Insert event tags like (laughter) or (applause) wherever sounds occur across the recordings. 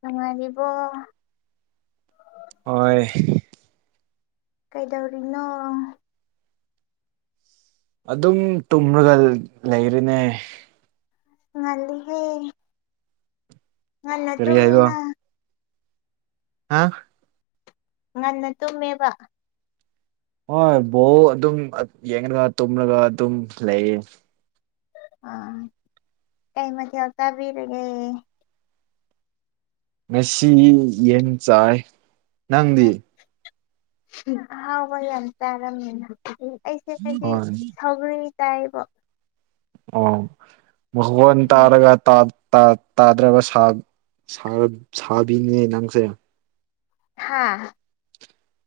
ꯅꯨꯉꯥꯏꯔꯤꯕꯣ ꯍꯣꯏ ꯀꯩꯗꯧꯔꯤꯅꯣ ꯑꯗꯨꯝ ꯇꯨꯝꯔꯒ ꯂꯩꯔꯦꯅꯦ ꯉꯜꯂꯤꯍꯦ ꯉꯟꯅꯥ ꯀꯔꯤ ꯍꯥꯏꯕ ꯇꯨꯝꯃꯤꯅꯥ ꯍꯥ ꯉꯟꯅ ꯇꯨꯝꯃꯦꯕ ꯍꯣꯏ ꯕꯣꯜ ꯑꯗꯨꯝ ꯌꯦꯡꯔꯒ ꯇꯨꯝꯔꯒ ꯑꯗꯨꯝ ꯂꯩꯌꯦ ꯑꯥ ꯀꯩ ꯃꯊꯦꯜ ꯆꯕꯤꯔꯒꯦ ꯉꯁꯤ ꯌꯦꯟ ꯆꯥꯏ ꯅꯪꯗꯤ ꯑꯍꯥꯎꯕ ꯌꯥꯝ ꯆꯥꯔꯝꯃꯦꯅ ꯑꯩꯁꯦ ꯉꯁꯤ ꯍꯣꯏ ꯁꯧꯒ꯭ꯔꯤ ꯆꯥꯏꯌꯦꯕꯣ ꯑꯣ ꯃꯈꯣꯟ ꯎꯝ ꯇꯥꯔꯒ ꯇꯥ ꯇꯥ ꯇꯥꯗ꯭ꯔꯕ ꯁꯥ ꯁꯥꯥ ꯁꯥꯔꯞ ꯁꯥꯕꯤꯅꯤꯅꯦ ꯅꯪꯁꯦ ꯍꯥꯥ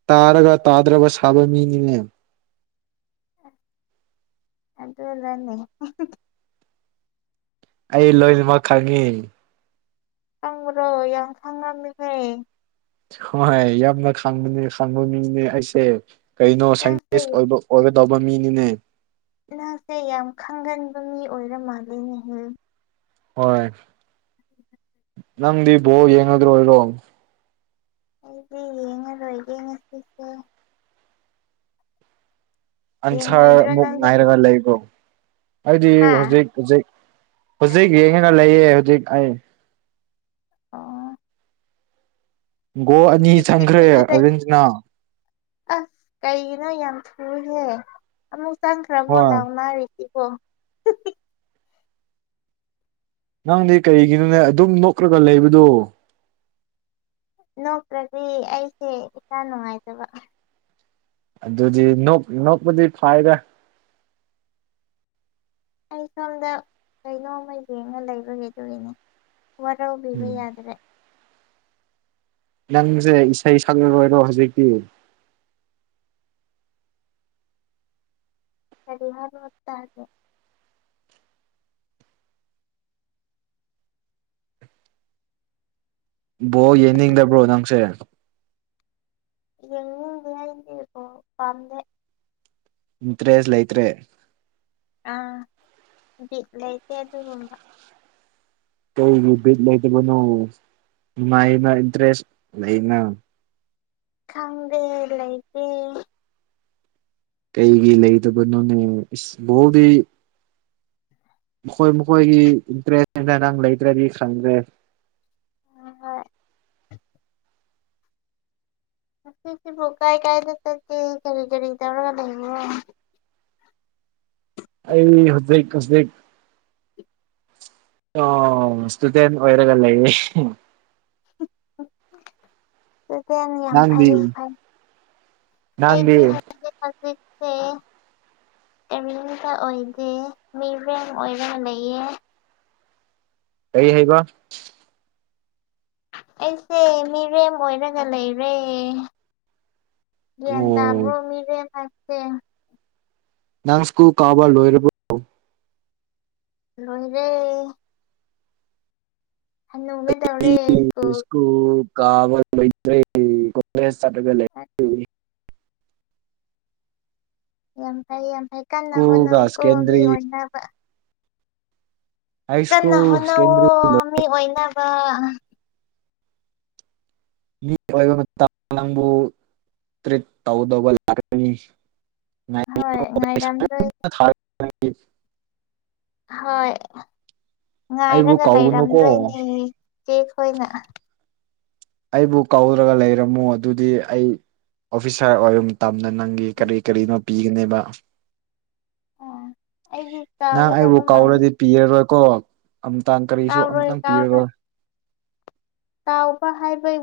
ꯇꯥꯔꯒ ꯇꯥꯗ꯭ꯔꯕ ꯁꯥꯕ ꯃꯤꯅꯤꯅꯦ ꯑꯗꯨꯅꯅꯤ ꯑꯩ ꯂꯣꯏꯅꯃꯛ ꯈꯪꯉꯤ ꯈꯪꯕ꯭ꯔꯣ ꯌꯥꯝ ꯈꯪꯉꯝꯃꯤꯍꯦ ꯍꯣꯏ ꯌꯥꯝꯅ ꯈꯪꯕꯅꯦ ꯈꯪꯕ ꯃꯤꯅꯦ ꯑꯩꯁꯦ ꯀꯩꯅꯣ ꯅꯪꯁꯦ ꯁꯥꯏꯟꯇꯤꯁ ꯑꯣꯏꯕ ꯑꯣꯏꯒꯗꯧꯕ ꯃꯤꯅꯤꯅꯦ ꯅꯪꯁꯦ ꯌꯥꯝ ꯈꯪꯒꯟꯕ ꯃꯤ ꯑꯣꯏꯔ ꯃꯥꯜꯂꯦꯅꯦꯍꯦ ꯍꯣꯏ ꯅꯪꯗꯤ ꯕꯣꯜ ꯌꯦꯡꯉꯗꯣꯏꯔꯣ ꯑꯩꯗꯤ ꯌꯦꯡꯉꯔꯣꯏꯗ ꯉꯁꯤꯁꯦ ꯑꯟꯁꯔ ꯌꯦꯡꯉꯣꯏꯗ꯭ꯔꯣ ꯃꯨꯛ ꯅꯪꯗꯤ ꯉꯥꯏꯔꯒ ꯂꯩꯕꯣ ꯑꯩꯗꯤ ꯍꯥ ꯍꯧꯖꯤꯛ ꯍꯧꯖꯤꯛ ꯍꯧꯖꯤꯛ ꯌꯦꯡꯉꯒ ꯂꯩꯌꯦ ꯍꯧꯖꯤꯛ ꯑꯩ ꯑꯥ ꯒꯣꯜ ꯑꯅꯤ ꯆꯟꯈ꯭ꯔꯦ ꯆꯤꯛꯄꯗꯨꯗ ꯑꯥꯔꯖꯦꯟꯇꯤꯅꯥ ꯑꯁ ꯀꯩꯒꯤꯅꯣ ꯌꯥꯝ ꯊꯨꯏꯍꯦ ꯑꯃꯨꯛ ꯆꯪꯈ꯭ꯔꯕꯣ ꯍꯣꯏ ꯂꯥꯎꯅꯥꯔꯤ ꯑꯣ ꯅꯪꯗꯤ ꯀꯔꯤꯒꯤꯅꯣꯅꯦ ꯑꯗꯨꯝ ꯅꯣꯛꯔꯒ ꯂꯩꯕꯗꯣ ꯅꯣꯛꯇ꯭ꯔꯗꯤ ꯑꯩꯁꯦ ꯏꯁꯥ ꯅꯨꯡꯉꯥꯏꯇꯕ ꯑꯗꯨꯗꯤ ꯅꯣꯛ ꯅꯣꯛꯄꯗꯤ ꯐꯥꯏꯔꯦ ꯑꯩ ꯁꯣꯝꯗ ꯀꯩꯅꯣꯝꯃ ꯌꯦꯡꯉ ꯂꯩꯕꯒꯤ ꯑꯗꯨꯒꯤꯅꯦ ꯋꯥꯔꯧꯕꯤꯕ ꯎꯝ ꯌꯥꯗ꯭ꯔꯦ ꯅꯪꯁꯦ ꯏꯁꯩ ꯁꯛꯂꯔꯣꯏꯔꯣ ꯍꯧꯖꯤꯛꯇꯤ ꯀꯔꯤ ꯍꯥꯏꯕꯅꯣ ꯇꯥꯗꯦ ꯕꯣꯜ ꯌꯦꯡꯅꯤꯡꯗꯕ꯭ꯔꯣ ꯅꯪꯁꯦ ꯌꯦꯡꯅꯤꯡꯗꯦ ꯑꯩꯗꯤ ꯕꯣꯜ ꯄꯥꯝꯗꯦ ꯏꯟꯇ꯭ꯔꯦꯁ ꯂꯩꯇ꯭ꯔꯦ ꯑꯥ ꯕꯤꯠ ꯂꯩꯇꯦ ꯑꯗꯨꯒꯨꯝꯕ ꯀꯔꯤꯒꯤ ꯕꯤꯠ ꯂꯩꯇꯕꯅꯣ ꯅꯥꯏꯅ ꯗ꯭ꯔꯦꯁ ꯂꯩꯅ ꯈꯪꯗꯦ ꯂꯩꯇꯦ ꯀꯩꯒꯤ ꯂꯩꯇꯕꯅꯣꯅꯦ ꯏꯁ ꯕꯣꯜꯗꯤ ꯃꯈꯣꯏ ꯃꯈꯣꯏꯒꯤ ꯏꯟꯇꯔꯦꯁ ꯍꯥꯏꯅ ꯅꯪ ꯂꯩꯇ꯭ꯔꯗꯤ ꯈꯪꯗ꯭ꯔꯦ ꯍꯣꯏ ꯑꯁꯤꯁꯤꯕꯨ ꯀꯥꯏ ꯀꯥꯏꯗ ꯆꯠꯀꯦ ꯀꯔꯤ ꯀꯔꯤ ꯇꯧꯔꯒ ꯂꯩꯕ꯭ꯔꯣ ꯑꯩ ꯍꯧꯖꯤꯛꯍꯧꯖꯤꯛ ꯑꯣ ꯏꯁꯇꯨꯗꯦꯟ ꯑꯣꯏꯔꯒ ꯂꯩꯌꯦ (inaudible) ꯌꯥꯝ ꯅꯪꯗꯤ ꯐꯩ ꯅꯪꯗꯤ ꯐꯩ ꯑꯩꯗꯤ (inaudible) ꯀꯔꯤꯝꯇꯠ ꯑꯣꯏꯗꯦ ꯃꯤꯔꯦꯝ ꯑꯣꯏꯔꯒ ꯂꯩꯌꯦ ꯀꯩ ꯍꯩꯕ ꯑꯩꯁꯦ ꯃꯤꯔꯦꯝ ꯑꯣꯏꯔꯒ ꯂꯩꯔꯦ ꯒ꯭ꯌꯥꯟ ꯑꯣ ꯇꯕ꯭ꯔꯣ ꯃꯤꯔꯦꯝ ꯍꯥꯏꯕꯁꯦ ꯅꯪ ꯁ꯭ꯀꯨꯜ ꯀꯕꯥ ꯂꯣꯏꯔꯕꯣ ꯂꯣꯏꯔꯦ ꯍꯅꯨꯒꯗꯧꯔꯦ ꯁ꯭ꯀꯨꯨꯜ ꯁ꯭ꯀꯨꯜ ꯀꯥꯕ ꯂꯩꯇ꯭ꯔꯦ ꯀꯣꯂꯦꯖ ꯆꯠꯂꯒ ꯂꯩꯔꯦ ꯌꯥꯝ ꯐꯩ ꯌꯥꯝ ꯐꯩ ꯀꯟꯅ ꯁ꯭ꯀꯨꯜꯒ ꯍꯣꯠꯅꯧꯀꯣ ꯃꯤ ꯁꯦꯀꯦꯟꯗ꯭ꯔꯤ ꯑꯣꯏꯅꯕ ꯍꯥꯏ ꯀꯟꯅ ꯁ꯭ꯀꯨꯜ ꯍꯣꯠꯅꯧꯋꯣ ꯁꯦꯀꯦꯟꯗ꯭ꯔꯤ ꯃꯤ ꯑꯣꯏꯅꯕ ꯃꯤ ꯑꯣꯏꯕ ꯃꯇꯝ ꯅꯪꯕꯨ ꯇ꯭ꯔꯤꯠ ꯇꯧꯗꯧꯕ ꯂꯥꯛꯀꯅꯤ ꯍꯣꯏ ꯉꯥꯏꯔꯝꯗꯣꯏ (unintelligible) ꯍꯣꯏ ꯑꯩꯕꯨ ꯉꯥꯏꯔꯒ ꯀꯧꯒꯅꯨꯀꯣ ꯂꯩꯔꯝꯗꯣꯏꯅꯦ ꯆꯦ ꯈꯣꯏꯅ ꯑꯩꯕꯨ ꯀꯧꯔꯒ ꯂꯩꯔꯝꯃꯣ ꯑꯗꯨꯗꯤ ꯑꯩ ꯑꯣꯐꯤꯁꯥꯔ ꯑꯣꯏꯔꯝ ꯃꯇꯝꯗ ꯅꯪꯒꯤ ꯀꯔꯤ ꯀꯔꯤꯅꯣ ꯄꯤꯒꯅꯦꯕ ꯑꯩꯗꯤ ꯅꯪ ꯑꯩꯕꯨ ꯀꯥꯎꯒꯗꯕ ꯃꯥꯟꯗꯦ ꯀꯥꯎꯔꯗꯤ ꯄꯤꯔꯔꯣꯏꯀꯣ ꯑꯝꯇꯥꯡ ꯀꯔꯤꯁꯨ ꯀꯥꯎꯔꯣꯏ ꯑꯝꯇꯪ ꯀꯥꯎꯔꯣꯏ ꯄꯤꯔꯔꯣꯏ ꯀꯥꯎꯕ ꯍꯥꯏꯕꯩ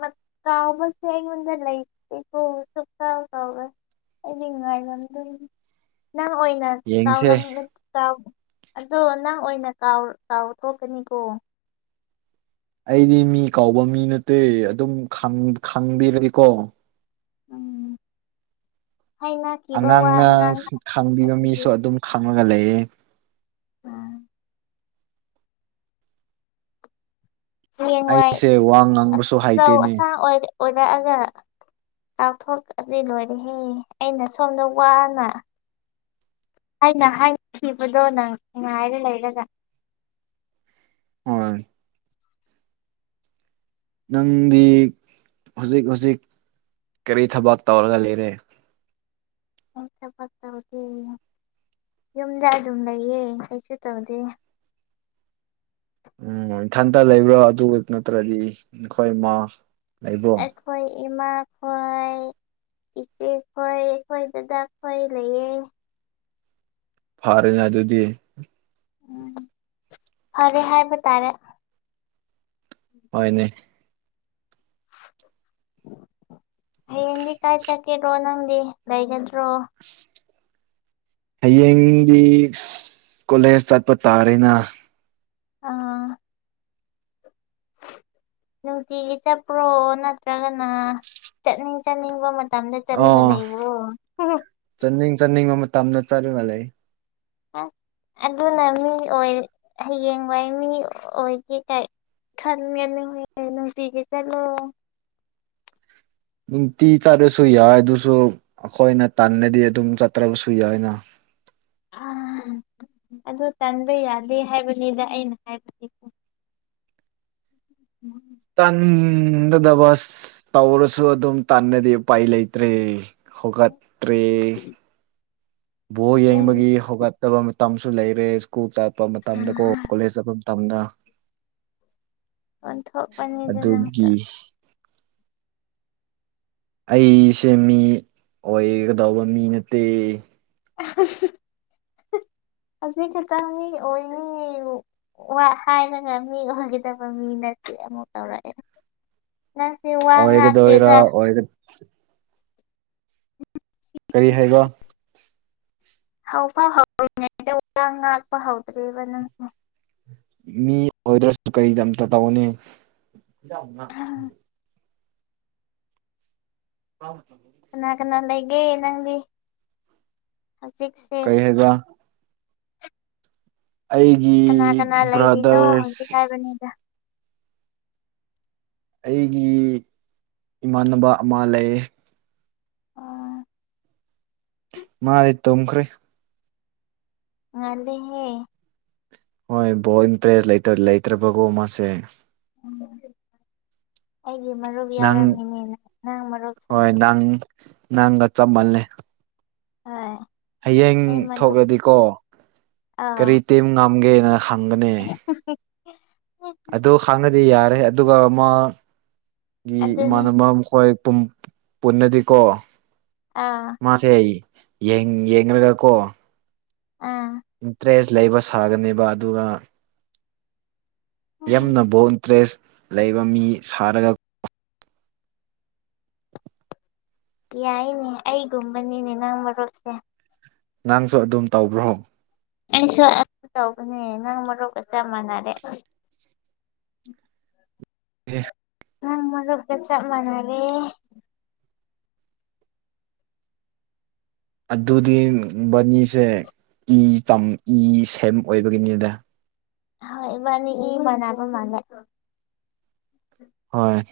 ꯃꯠ ꯀꯥꯎꯕꯁꯦ ꯑꯩꯉꯣꯟꯗ ꯂꯩꯇꯦꯀꯣ ꯁꯨꯡꯀꯎ ꯀꯎꯔꯣꯏ ꯑꯩꯗꯤ ꯅꯨꯉꯥꯏꯔꯝꯗꯨꯏꯅꯤ ꯅꯪ ꯑꯣꯏꯅ ꯌꯦꯡꯁꯦ ꯀꯥꯎꯔꯝ ꯀꯥꯎ ꯑꯗꯣ ꯅꯪ ꯑꯣꯏꯅ ꯀꯥꯎ ꯀꯥꯎꯊꯣꯛꯀꯅꯤꯀꯣ ꯑꯩꯗꯤ ꯃꯤ ꯀꯥꯎꯕ ꯃꯤ ꯅꯠꯇꯦ ꯑꯗꯨꯝ ꯈꯪ ꯈꯪꯕꯤꯔꯗꯤꯀꯣ ꯎꯝ ꯍꯥꯏꯅꯈꯤꯕ ꯋꯥ ꯑꯉꯥꯡꯅ ꯉꯥꯡꯅꯔꯦ ꯈꯪꯕꯤꯕ ꯑꯗꯨꯗꯤ ꯃꯤꯁꯨ ꯑꯗꯨꯝ ꯈꯪꯔꯒ ꯂꯩꯌꯦ ꯎꯝ ꯍꯌꯦꯡꯋꯥꯏ ꯑꯩꯁꯦ ꯋꯥ ꯉꯥꯡꯕꯁꯨ ꯑꯆꯧ ꯍꯩꯇꯦꯅꯦ ꯑꯁꯥꯡ ꯑꯣꯏ ꯑꯣꯏꯔꯛꯑꯒ ꯀꯥꯎꯊꯣꯛꯑꯗꯤ ꯂꯣꯏꯔꯦꯍꯦ ꯑꯩꯅ ꯁꯣꯝꯗ ꯋꯥꯅ ꯑꯩꯅ ꯍꯥꯏꯈꯤꯕꯗꯣ ꯅꯪ ꯉꯥꯏꯔ ꯂꯩꯔꯒ ꯍꯣꯏ ꯅꯪꯗꯤ ꯍꯧꯖꯤꯛ ꯍꯧꯖꯤꯛ ꯀꯔꯤ ꯊꯕꯛ ꯇꯧꯔꯒ ꯂꯩꯔꯦ ꯑꯩ ꯊꯕꯛꯇꯧꯗꯦ ꯌꯨꯝꯗ ꯑꯗꯨꯝ ꯂꯩꯌꯦ ꯀꯩꯁꯨ ꯇꯧꯗꯦ ꯎꯝ ꯏꯊꯟꯇ ꯂꯩꯕ꯭ꯔꯣ ꯑꯗꯨ ꯅꯠꯇ꯭ꯔꯗꯤ ꯅꯈꯣꯏ ꯃꯥ ꯂꯩꯕ꯭ꯔꯣ ꯑꯩꯈꯣꯏ ꯏꯃꯥꯈꯣꯏ ꯏꯆꯦ ꯈꯣꯏ ꯑꯩꯈꯣꯏ ꯗꯥꯗꯥ ꯈꯣꯏ ꯂꯩꯌꯦ ꯐꯥꯔꯦꯅꯦ ꯑꯗꯨꯗꯤ ꯎꯝ ꯐꯔꯦ ꯍꯥꯏꯕ ꯇꯥꯔꯦ ꯍꯣꯏꯅꯦ (inaudible) ꯍꯌꯦꯡꯗꯤ ꯀꯥꯏ ꯆꯥꯠꯀꯦꯔꯣ ꯅꯪꯗꯤ ꯂꯩꯒꯗ꯭ꯔꯣ ꯍꯥꯌꯦꯡꯗꯤ ꯀꯣꯂꯦꯖ ꯆꯠꯄ ꯇꯥꯔꯦꯅ ꯑꯥ ꯅꯨꯡꯇꯤꯒꯤ ꯆꯠꯄ꯭ꯔꯣ ꯅꯠꯇ꯭ꯔꯒꯅ ꯆꯠꯅꯤꯡ ꯆꯠꯅꯤꯡꯕ ꯃꯇꯝꯗ ꯆꯠꯂꯒ ꯑꯣ ꯂꯩꯕ꯭ꯔꯣ ꯇꯝꯗ ꯆꯠꯂꯒ ꯂꯩ ꯍꯥꯎ ꯑꯗꯨꯅ ꯃꯤ ꯑꯣꯏ ꯍꯥꯌꯦꯡꯋꯥꯏ ꯃꯤ ꯑꯣꯏꯔꯒ ꯈꯟꯒꯅꯨꯍꯣꯏ ꯅꯨꯡꯇꯤꯒꯤ ꯆꯠꯂꯣ ꯅꯨꯡꯇꯤ ꯆꯠꯂꯁꯨ ꯌꯥꯏ ꯑꯗꯨꯁꯨ ꯑꯩꯈꯣꯏꯅ ꯇꯥꯟꯅꯔꯗꯤ ꯑꯗꯨꯝ ꯆꯠꯇ꯭ꯔꯕꯁꯨ ꯌꯥꯏꯅ (inaudible) ꯑꯝ ꯑꯗꯨ ꯇꯟꯕ ꯌꯥꯗꯦ ꯍꯥꯏꯕꯅꯤꯗ ꯑꯩꯅ ꯍꯥꯏꯕꯁꯤ (inaudible) ꯇꯟꯗꯕꯁ ꯇꯧꯔꯁꯨ ꯑꯗꯨꯝ ꯇꯟꯅꯗꯤ ꯎꯄꯥꯏ ꯂꯩꯇ꯭ꯔꯦ ꯍꯧꯒꯠꯇ꯭ꯔꯤ ꯕꯣꯜ ꯅꯪ ꯌꯦꯡꯕꯒꯤ ꯍꯧꯒꯠꯇꯕ ꯃꯇꯝꯁꯨ ꯂꯩꯔꯦ ꯁ꯭ꯀꯨꯜ ꯆꯠꯄ ꯑ ꯃꯇꯝꯗꯀꯣ ꯀꯣꯂꯦꯖ ꯆꯠꯄ ꯃꯇꯝꯗ ꯑꯣꯟꯊꯣꯛꯄꯅꯤꯗ ꯑꯗꯨꯒꯤ ꯅꯪꯁꯨ ꯑꯩꯁꯦ ꯃꯤ ꯑꯣꯏꯒꯗꯧꯕ ꯃꯤ ꯅꯠꯇꯦ (unintelligible) (inaudible) ꯍꯧꯖꯤꯛ ꯈꯇꯪ ꯃꯤꯑꯣꯏꯅꯤ ꯋꯥ ꯍꯥꯏꯔꯒ ꯃꯤ ꯑꯣꯏꯒꯗꯕ ꯃꯤ ꯅꯠꯇꯦ ꯑꯃꯨꯛ ꯇꯧꯔꯛ ꯑꯦ (inaudible) ꯑꯣꯏꯒꯗꯣꯏꯔ ꯑꯣꯏ (inaudible) ꯀꯔꯤ ꯍꯥꯏꯕ ꯍꯥꯎ ꯐꯥꯎ (unintelligible) ꯉꯥꯛꯄ ꯍꯧꯗ꯭ꯔꯤꯕ ꯅꯪ ꯃꯤ ꯑꯣꯏꯗ꯭ꯔꯁꯨ ꯀꯩꯗꯝꯇ ꯇꯧꯅꯤ (unintelligible) ꯀꯅꯥ ꯀꯅꯥ ꯂꯩꯒꯦ ꯅꯪꯗꯤ ꯍꯧꯖꯤꯛꯁꯦ ꯀꯩ ꯍꯥꯏꯕ ꯑꯩꯒꯤ ꯀꯅꯥ ꯀꯅꯥ ꯂꯩꯔꯤꯅꯣ ꯕ꯭ꯔꯥꯗꯔꯁ ꯍꯧꯖꯤꯛ ꯍꯥꯏꯕꯅꯤꯗ ꯑꯩꯒꯤ ꯏꯃꯥꯟꯅꯕ ꯑꯃ ꯂꯩꯌꯦ ꯑꯣ ꯃꯥꯗꯤ ꯇꯨꯝꯈ꯭ꯔꯦ ꯉꯥꯟꯗꯦꯍꯦ ꯍꯣꯏ ꯕꯣꯜ ꯏꯞꯇ꯭ꯔꯦꯁ ꯂꯩꯇ ꯂꯩꯇ꯭ꯔꯕꯒꯨꯝ ꯃꯥꯁꯦ ꯎꯝ ꯑꯩꯒꯤ ꯃꯔꯨꯞ ꯅꯪ ꯌꯥꯎꯔꯝꯃꯤꯅꯦ ꯅꯪ ꯃꯔꯨꯞꯇꯨ ꯍꯣꯏ ꯅꯪ ꯅꯪꯒ ꯆꯞꯃꯜꯂꯦ INAUDIBLE ꯍꯌꯦꯡ ꯊꯣꯛꯂꯗꯤꯀꯣ ꯑꯥ ꯀꯔꯤ ꯇꯤꯝ ꯉꯝꯒꯦꯅ ꯈꯪꯒꯅꯤ ꯑꯗꯨ ꯈꯥꯡꯉꯗꯤ ꯌꯥꯔꯦ ꯑꯗꯨꯒ ꯃꯥ ꯒꯤ ꯑꯗꯨꯅꯤ ꯏꯃꯥꯟꯅꯕ ꯃꯈꯣꯏ ꯄꯨꯟ- ꯄꯨꯟꯅꯗꯤꯀꯣ ꯑꯥ ꯃꯥꯖꯦ ꯑꯩ ꯌꯦꯡ ꯌꯦꯡꯉꯥꯒ꯭ ꯀꯣ ꯎꯪ ꯗ꯭ꯔꯦꯁ ꯂꯩꯕ ꯁꯥꯒꯅꯦꯕ ꯑꯗꯨꯒ ꯌꯥꯝꯅ ꯕꯣꯜ ꯇ꯭ꯔꯦꯁ ꯂꯩꯕ ꯃꯤ ꯁꯥꯔꯒ ꯌꯥꯏꯅꯦ ꯑꯩꯒꯨꯝꯕꯅꯤꯅꯦ ꯅꯪ ꯃꯔꯨꯞꯁꯦ ꯅꯪꯁꯨ ꯑꯗꯨꯝ ꯇꯧꯕ꯭ꯔꯣ ꯑꯩꯁꯨ ꯑꯗꯨꯝ ꯇꯧꯕꯅꯦ ꯅꯪ ꯃꯔꯣꯞꯀ ꯆꯞ ꯃꯥꯟꯅꯔꯦ INAUDIBLE INAUDIBLE ꯅꯪ ꯃꯔꯨꯞꯀ ꯆꯞ ꯃꯥꯟꯅꯔꯦ ꯑꯗꯨꯗꯤ ꯕꯅꯤꯖꯦ ꯏ ꯇꯝ ꯏ ꯁꯦꯔꯝ ꯑꯣꯏꯕꯒꯤꯅꯤꯗ ꯍꯣꯏ ꯏꯕꯥꯟꯅꯤ ꯏ ꯃꯥꯟꯅꯥꯕ ꯃꯥꯜꯂꯦ ꯍꯣꯑꯣꯢ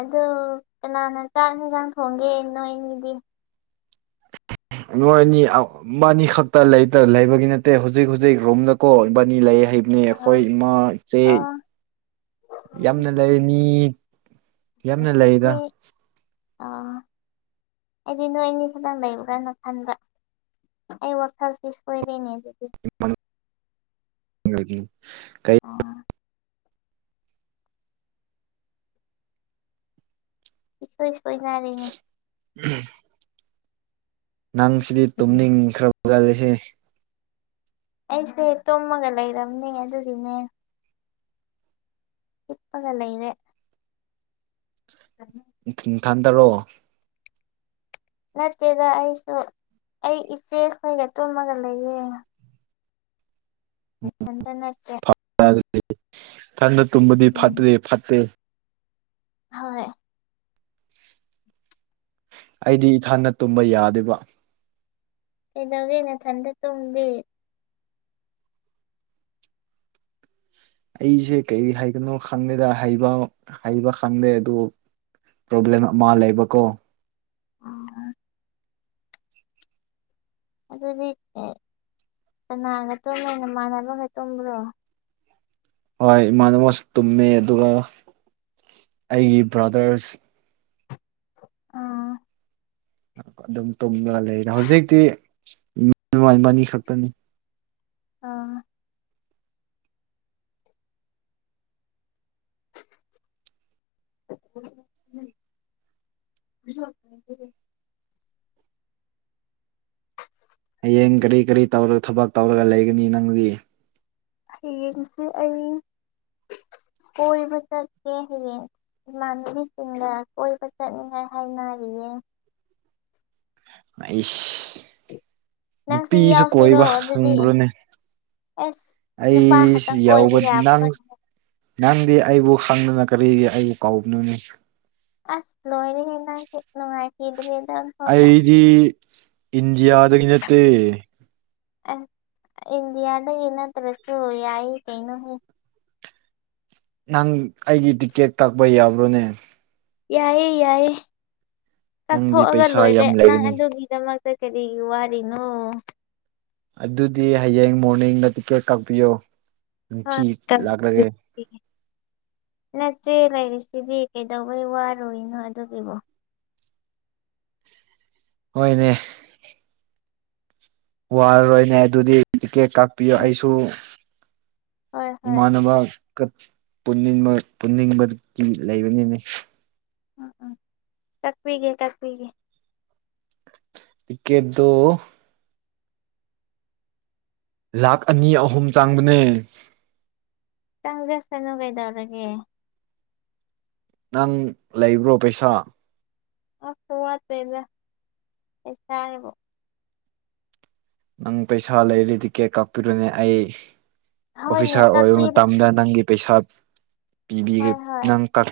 ꯑꯗꯨ ꯀꯅꯥꯅ ꯆꯥꯛ- ꯢꯟꯁꯥꯡ ꯊꯣꯡꯒꯦ ꯅꯣꯏꯅꯤꯗꯤ INAUDIBLE ꯅꯣꯏ ꯑꯅꯤ ꯏꯕꯥꯅꯤ ꯈꯛꯇ ꯂꯩꯇ ꯂꯩꯕꯒꯤ ꯅꯠꯇꯦ ꯍꯨꯖꯤꯛ ꯍꯨꯖꯤꯛ ꯔꯣꯝꯅꯀꯣ ꯏꯕꯥꯅꯤ ꯂꯩꯌꯦ ꯂꯩꯕꯅꯦ ꯑ ꯑꯩꯈꯣꯏ ꯏꯃꯥ ꯏꯆꯦ ꯌꯥꯝꯅ ꯂꯩ ꯃꯤ ꯌꯥꯝꯅ ꯂꯩꯗ INAUDIBLE ꯑꯩꯗꯤ ꯅꯣꯏ ꯑꯅꯤ ꯈꯇꯪ ꯂꯩꯕ꯭ꯔꯅ ꯈꯟꯕ ꯑꯩ ꯋꯥꯈꯜꯁꯤ ꯁꯣꯏꯔꯦꯅꯦ ꯑꯗꯨꯗꯤ INAUDIBLE ꯑꯥꯑꯥ ꯏꯁꯣꯏ- ꯁꯣꯏꯅꯥꯔꯦꯉꯣ INAUDIBLE ꯅꯪ ꯁꯤꯗꯤ ꯇꯨꯝꯅꯤꯡꯈ꯭ꯔꯕ ꯖꯥꯠꯅꯦꯍꯦ ꯑꯩꯁꯦ ꯇꯨꯝꯃꯒ ꯂꯩꯔꯝꯅꯤ ꯑꯗꯨꯒꯤꯅꯦ ꯍꯤꯞꯄꯒ ꯂꯩꯔꯦ ꯅꯥꯊꯟꯇꯔꯣ ꯅꯠꯇꯦꯗ ꯑꯩꯁꯨ ꯑꯩ ꯏꯆꯦ ꯈꯣꯏꯒ ꯇꯨꯝꯃꯒ ꯂꯩꯌꯦ ꯏꯊꯟꯇ ꯅꯠꯇꯦ ꯏꯊꯟꯇ ꯇꯨꯝꯕꯗꯤ ꯎꯝ ꯐꯠꯇ꯭ꯔꯦ ꯐꯠꯇꯦ ꯍꯣꯏ ꯑꯩꯗꯤ ꯏꯊꯟꯗ ꯇꯨꯝꯕ ꯌꯥꯗꯦꯕ ꯀꯩꯗꯧꯒꯦ ꯅꯊꯟꯗ ꯇꯨꯝꯃꯗꯤ ꯑꯩꯖꯦ ꯀꯔꯤ ꯍꯥꯏꯒꯅꯣ ꯈꯪꯗꯦꯗ ꯍꯩꯕ ꯍꯩꯕ ꯈꯪꯗꯦ ꯑꯗꯨ ꯄ꯭ꯔꯣꯕ꯭ꯂꯦꯝ ꯑꯃꯥ ꯂꯩꯕ ꯀꯣ ꯎꯝ ꯑꯥꯗꯨꯗꯤ ꯀꯅꯥꯒ ꯇꯨꯝꯒꯦ ꯅꯃꯥꯟꯅꯕꯒ ꯇꯨꯝꯕ꯭ꯔꯣ ꯍꯣꯏ ꯏꯃꯥꯟꯅꯕꯒꯁꯨ ꯇꯨꯝꯃꯦ ꯑꯗꯨꯒ ꯑꯩꯒꯤ ꯕ꯭ꯔꯗꯔꯁ ꯑꯣ ꯑꯗꯨꯝ ꯇꯨꯝꯂꯒ ꯂꯩꯗ ꯍꯧꯖꯤꯛꯇꯤ ꯃꯅꯤ ꯈꯛꯇꯅꯤ ꯑꯥ (inaudible) (inaudible) ꯍꯌꯦꯡ ꯀꯔꯤ ꯀꯔꯤ ꯇꯧꯔ ꯊꯕꯛ ꯇꯧꯔꯒ ꯂꯩꯒꯅꯤ ꯅꯪꯗꯤ ꯍꯌꯦꯡꯁꯤ ꯑꯩ ꯀꯣꯏꯕ ꯆꯠꯀꯦ ꯍꯌꯦꯡ ꯏꯃꯥꯟꯅꯕꯤꯁꯤꯡꯒ ꯀꯣꯏꯕ ꯆꯠꯅꯤꯡꯉꯥꯏ ꯍꯥꯏꯅꯔꯤꯌꯦ ꯑꯩꯁ ꯅꯪꯁꯨ ꯅꯨꯄꯤꯁꯨ ꯌꯥꯎꯁꯤꯔꯣ ꯀꯣꯏꯕ ꯑꯗꯨꯗꯤ ꯈꯪꯕ꯭ꯔꯣꯅꯦ ꯑꯁ ꯅꯨꯄꯥ ꯑꯩꯁꯤ ꯈꯛꯇꯪ ꯀꯣꯏꯕ ꯌꯥꯎꯕ ꯅꯪ ꯌꯥꯕ꯭ꯔꯣꯅꯦ ꯅꯪꯗꯤ ꯑꯩꯕꯨ ꯈꯪꯗꯅ ꯀꯔꯤꯒꯤ ꯑꯩꯕꯨ ꯀꯧꯕꯅꯣꯅꯦ ꯌꯦ (unintelligible) ꯑꯩꯗꯤ ꯏꯟꯗꯤꯌꯥꯗꯒꯤ ꯅꯠꯇꯦ ꯑꯦ ꯏꯟꯗꯤꯌꯥꯗꯩ ꯅꯠꯇ꯭ꯔꯁꯨ ꯌꯥꯏ ꯀꯩꯅꯣꯅꯦ ꯅꯪ ꯑꯩꯒꯤ ꯇꯤꯛꯀꯦꯠ ꯀꯛꯄ ꯌꯥꯕ꯭ꯔꯣꯅꯦ ꯌꯥꯏꯌꯦ ꯌꯥꯏꯌꯦ ꯅꯪꯗꯤ ꯀꯛꯊꯣꯛꯑꯒ ꯄꯩꯁꯥ ꯂꯣꯏꯔꯦ ꯌꯥꯝ ꯅꯪ ꯂꯩꯒꯅꯤ ꯑꯗꯨꯒꯤꯗꯃꯛ ꯀꯔꯤꯒꯤ ꯋꯥꯔꯤꯅꯣ ꯑꯗꯨꯗꯤ ꯍꯌꯦꯡ ꯃꯣꯔꯅꯤꯡꯗ ꯇꯤꯛꯀꯦꯠ ꯀꯛꯄꯤꯌꯣ ꯎꯆꯤ ꯂꯥꯛꯂꯒꯦ ꯅꯠꯇꯦ ꯂꯥꯏꯔꯤꯁꯤꯗꯤ ꯀꯩꯗꯧꯕꯩ ꯋꯥꯔꯨꯢꯅꯣ ꯑꯗꯨꯒꯤꯕꯨ ꯍꯣꯏꯅꯦ ꯋꯥꯔꯔꯣꯏꯅꯦ ꯑꯗꯨꯗꯤ ꯇꯤꯀꯦꯠ ꯀꯛꯄꯤꯌꯣ ꯎꯝ ꯑꯩꯁꯨ ꯍꯣꯏ ꯍꯣꯏ ꯏꯃꯥꯟꯅꯕꯥ ꯀꯠ ꯄꯨꯟꯅꯤꯡꯕ ꯄꯨꯟꯅꯤꯡꯕꯒꯤ ꯂꯩꯕꯅꯤꯅꯦ ꯎꯝ ꯎꯝ ꯀꯛꯄꯤꯒꯦ ꯀꯛꯄꯤꯒꯦ ꯇꯤꯀꯦꯠꯗꯣ ꯂꯥꯛ ꯑꯅꯤ ꯑꯍꯨꯝ ꯆꯥꯡꯕꯅꯦ ꯆꯪꯖꯁꯅꯨ ꯀꯩꯗꯧꯔꯒꯦ ꯅꯪ ꯂꯩꯕ꯭ꯔꯣ ꯄꯩꯁꯥ ꯑ ꯁꯨꯡꯋꯥꯠ ꯋꯥꯠꯇꯦꯗ ꯄꯩꯁꯥꯒꯤꯕꯣ ꯅꯪ ꯄꯩꯁꯥ ꯂꯩꯔꯤ ꯇꯤꯀꯦꯠ ꯀꯛꯄꯤꯔꯣꯅꯦ ꯑꯩ ꯍꯣꯏꯅꯦ ꯑꯣꯐꯤꯁꯥꯔ ꯑꯣꯏꯔ ꯀꯛꯄꯤꯔꯒꯦ ꯃꯇꯝꯗ ꯅꯪꯒꯤ ꯄꯩꯁꯥ ꯄꯤꯕꯤꯒꯦ ꯍꯣꯏ ꯍꯣꯏ ꯅꯪ ꯀꯛ